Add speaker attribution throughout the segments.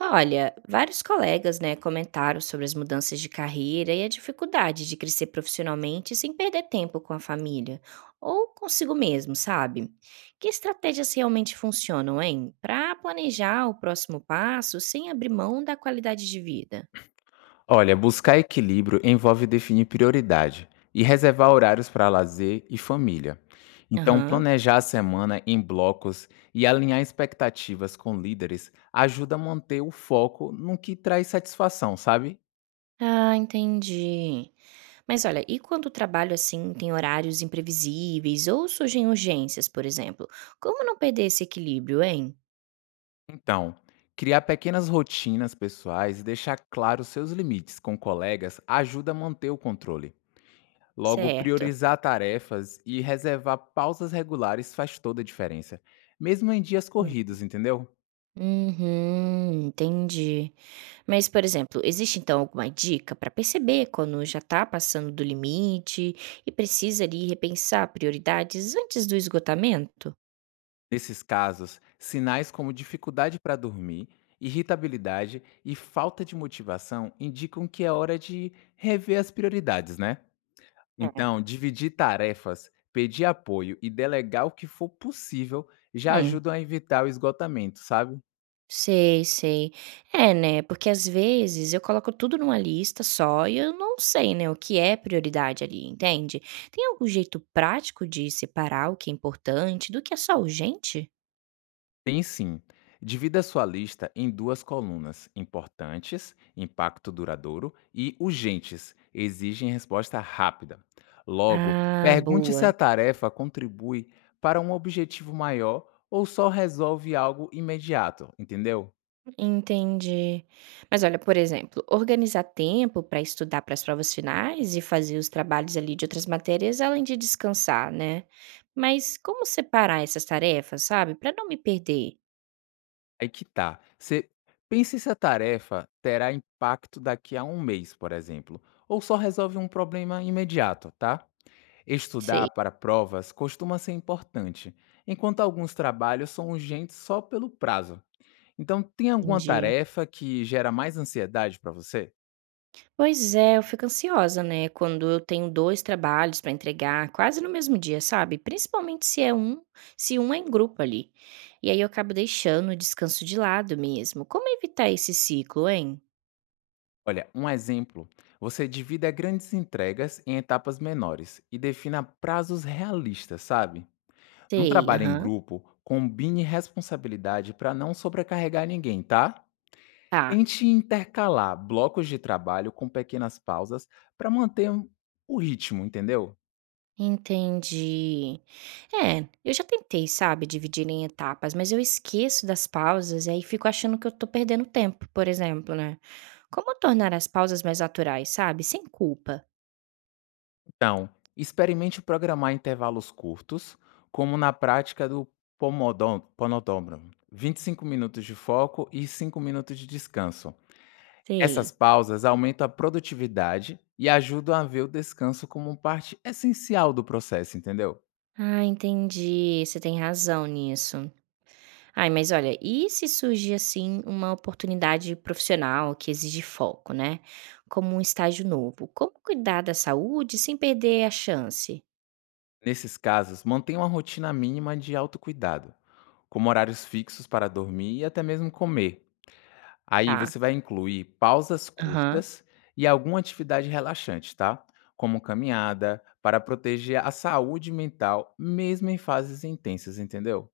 Speaker 1: Olha, vários colegas, né, comentaram sobre as mudanças de carreira e a dificuldade de crescer profissionalmente sem perder tempo com a família ou consigo mesmo, sabe? Que estratégias realmente funcionam, hein? Para planejar o próximo passo sem abrir mão da qualidade de vida.
Speaker 2: Olha, buscar equilíbrio envolve definir prioridade e reservar horários para lazer e família. Então,
Speaker 1: Aham.
Speaker 2: planejar a semana em blocos e alinhar expectativas com líderes ajuda a manter o foco no que traz satisfação, sabe?
Speaker 1: Ah, entendi. Mas olha, e quando o trabalho assim tem horários imprevisíveis ou surgem urgências, por exemplo? Como não perder esse equilíbrio, hein?
Speaker 2: Então, criar pequenas rotinas pessoais e deixar claro seus limites com colegas ajuda a manter o controle. Logo,
Speaker 1: Certo.
Speaker 2: priorizar tarefas e reservar pausas regulares faz toda a diferença, mesmo em dias corridos, entendeu?
Speaker 1: Uhum, entendi. Mas, por exemplo, existe então alguma dica para perceber quando já está passando do limite e precisa ali repensar prioridades antes do esgotamento?
Speaker 2: Nesses casos, sinais como dificuldade para dormir, irritabilidade e falta de motivação indicam que é hora de rever as prioridades, né?
Speaker 1: É.
Speaker 2: Então, dividir tarefas, pedir apoio e delegar o que for possível já
Speaker 1: Hum,
Speaker 2: ajudam a evitar o esgotamento, sabe?
Speaker 1: sei. É, né? Porque às vezes eu coloco tudo numa lista só e eu não sei, né, o que é prioridade ali, entende? Tem algum jeito prático de separar o que é importante do que é só urgente?
Speaker 2: Tem sim. Divida sua lista em duas colunas: importantes, impacto duradouro e urgentes, exigem resposta rápida. Logo,
Speaker 1: Ah,
Speaker 2: pergunte se a
Speaker 1: boa.
Speaker 2: tarefa contribui para um objetivo maior ou só resolve algo imediato, entendeu?
Speaker 1: Entendi. Mas olha, por exemplo, organizar tempo para estudar para as provas finais e fazer os trabalhos ali de outras matérias, além de descansar, né? Mas como separar essas tarefas, sabe? Para não me perder.
Speaker 2: Aí que tá. Você pense se a tarefa terá impacto daqui a um mês, por exemplo, ou só resolve um problema imediato, tá?
Speaker 1: Sei,
Speaker 2: Estudar para provas costuma ser importante, enquanto alguns trabalhos são urgentes só pelo prazo. Então, tem alguma
Speaker 1: entendi.
Speaker 2: tarefa que gera mais ansiedade para você?
Speaker 1: Pois é, eu fico ansiosa, né? Quando eu tenho dois trabalhos para entregar, quase no mesmo dia, sabe? Principalmente se um é em grupo ali. E aí eu acabo deixando o descanso de lado mesmo. Como evitar esse ciclo, hein?
Speaker 2: Olha, um exemplo: você divida grandes entregas em etapas menores e defina prazos realistas, sabe? Num
Speaker 1: Sei,
Speaker 2: trabalho em
Speaker 1: aham.
Speaker 2: grupo, combine responsabilidade para não sobrecarregar ninguém, tá?
Speaker 1: Tá.
Speaker 2: Tente intercalar blocos de trabalho com pequenas pausas para manter o ritmo, entendeu?
Speaker 1: Entendi. É, eu já tentei, sabe, dividir em etapas, mas eu esqueço das pausas e aí fico achando que eu tô perdendo tempo, por exemplo, né? Como tornar as pausas mais naturais, sabe? Sem culpa.
Speaker 2: Então, experimente programar intervalos curtos, como na prática do Pomodoro, 25 minutos de foco e 5 minutos de descanso. Essas
Speaker 1: Sei.
Speaker 2: pausas aumentam a produtividade e ajudam a ver o descanso como um parte essencial do processo, entendeu?
Speaker 1: Ah, entendi. Você tem razão nisso. Ai, mas olha, e se surgir assim uma oportunidade profissional que exige foco, né? Como um estágio novo. Como cuidar da saúde sem perder a chance?
Speaker 2: Nesses casos, mantenha uma rotina mínima de autocuidado, como horários fixos para dormir e até mesmo comer. Aí
Speaker 1: Tá.
Speaker 2: você vai incluir pausas
Speaker 1: Aham.
Speaker 2: curtas e alguma atividade relaxante, tá? Como caminhada, para proteger a saúde mental, mesmo em fases intensas, entendeu?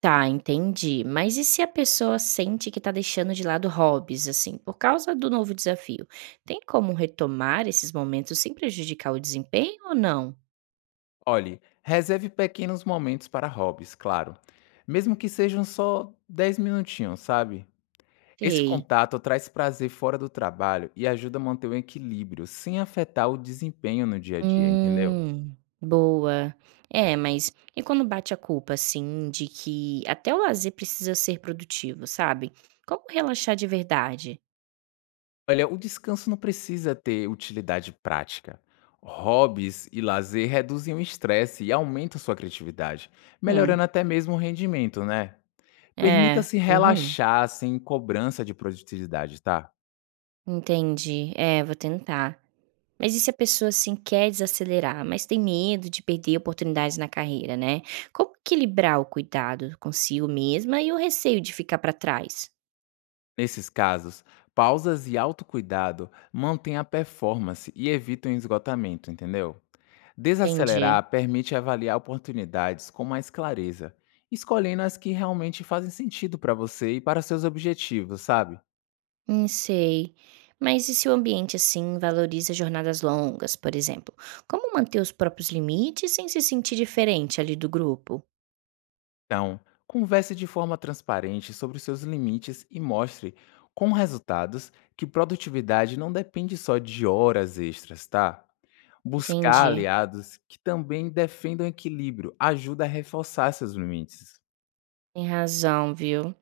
Speaker 1: Tá, entendi. Mas e se a pessoa sente que tá deixando de lado hobbies, assim, por causa do novo desafio? Tem como retomar esses momentos sem prejudicar o desempenho ou não?
Speaker 2: Olhe, reserve pequenos momentos para hobbies, claro. Mesmo que sejam só 10 minutinhos, sabe? Esse
Speaker 1: Sei.
Speaker 2: contato traz prazer fora do trabalho e ajuda a manter o equilíbrio, sem afetar o desempenho no dia a dia, entendeu?
Speaker 1: Hum, boa. É, mas e quando bate a culpa, assim, de que até o lazer precisa ser produtivo, sabe? Como relaxar de verdade?
Speaker 2: Olha, o descanso não precisa ter utilidade prática. Hobbies e lazer reduzem o estresse e aumentam sua criatividade,
Speaker 1: Hum,
Speaker 2: melhorando até mesmo o rendimento, né?
Speaker 1: é.
Speaker 2: Permita-se
Speaker 1: Uhum.
Speaker 2: relaxar sem cobrança de produtividade, tá?
Speaker 1: Entendi. É, vou tentar. Mas e se a pessoa, assim, quer desacelerar, mas tem medo de perder oportunidades na carreira, né? Como equilibrar o cuidado consigo mesma e o receio de ficar para trás?
Speaker 2: Nesses casos, pausas e autocuidado mantêm a performance e evitam o esgotamento, entendeu?
Speaker 1: Entendi.
Speaker 2: Desacelerar permite avaliar oportunidades com mais clareza, escolhendo as que realmente fazem sentido para você e para seus objetivos, sabe?
Speaker 1: Sei. Mas e se o ambiente, assim, valoriza jornadas longas, por exemplo? Como manter os próprios limites sem se sentir diferente ali do grupo?
Speaker 2: Então, converse de forma transparente sobre os seus limites e mostre com resultados que produtividade não depende só de horas extras, tá? Buscar
Speaker 1: Entendi.
Speaker 2: aliados que também defendam equilíbrio ajuda a reforçar seus limites.
Speaker 1: Tem razão, viu?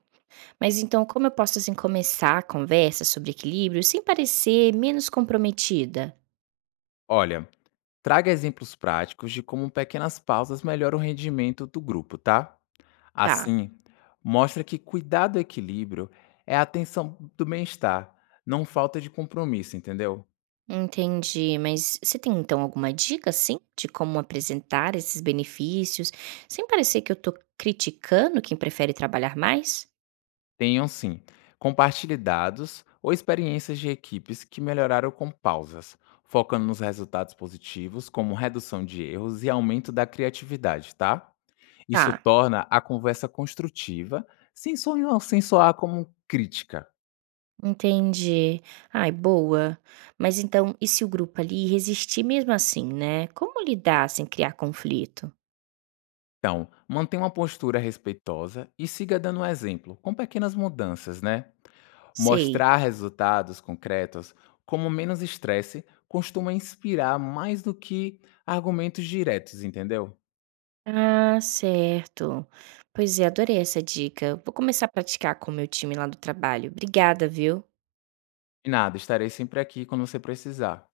Speaker 1: Mas então, como eu posso, assim, começar a conversa sobre equilíbrio sem parecer menos comprometida?
Speaker 2: Olha, traga exemplos práticos de como pequenas pausas melhoram o rendimento do grupo, tá?
Speaker 1: Tá.
Speaker 2: Assim, mostra que cuidar do equilíbrio é a atenção do bem-estar, não falta de compromisso, entendeu?
Speaker 1: Entendi, mas você tem então alguma dica, assim, de como apresentar esses benefícios, sem parecer que eu tô criticando quem prefere trabalhar mais?
Speaker 2: Tenham sim. Compartilhe dados ou experiências de equipes que melhoraram com pausas, focando nos resultados positivos, como redução de erros e aumento da criatividade, tá? Isso
Speaker 1: Tá,
Speaker 2: torna a conversa construtiva, sem soar como crítica.
Speaker 1: entendi. Ai, boa. Mas então, e se o grupo ali resistir mesmo assim, né? Como lidar sem criar conflito?
Speaker 2: Então, mantenha uma postura respeitosa e siga dando um exemplo, com pequenas mudanças, né?
Speaker 1: Sei.
Speaker 2: Mostrar resultados concretos como menos estresse costuma inspirar mais do que argumentos diretos, entendeu?
Speaker 1: Ah, certo. Pois é, adorei essa dica. Vou começar a praticar com o meu time lá do trabalho. Obrigada, viu?
Speaker 2: De nada, estarei sempre aqui quando você precisar.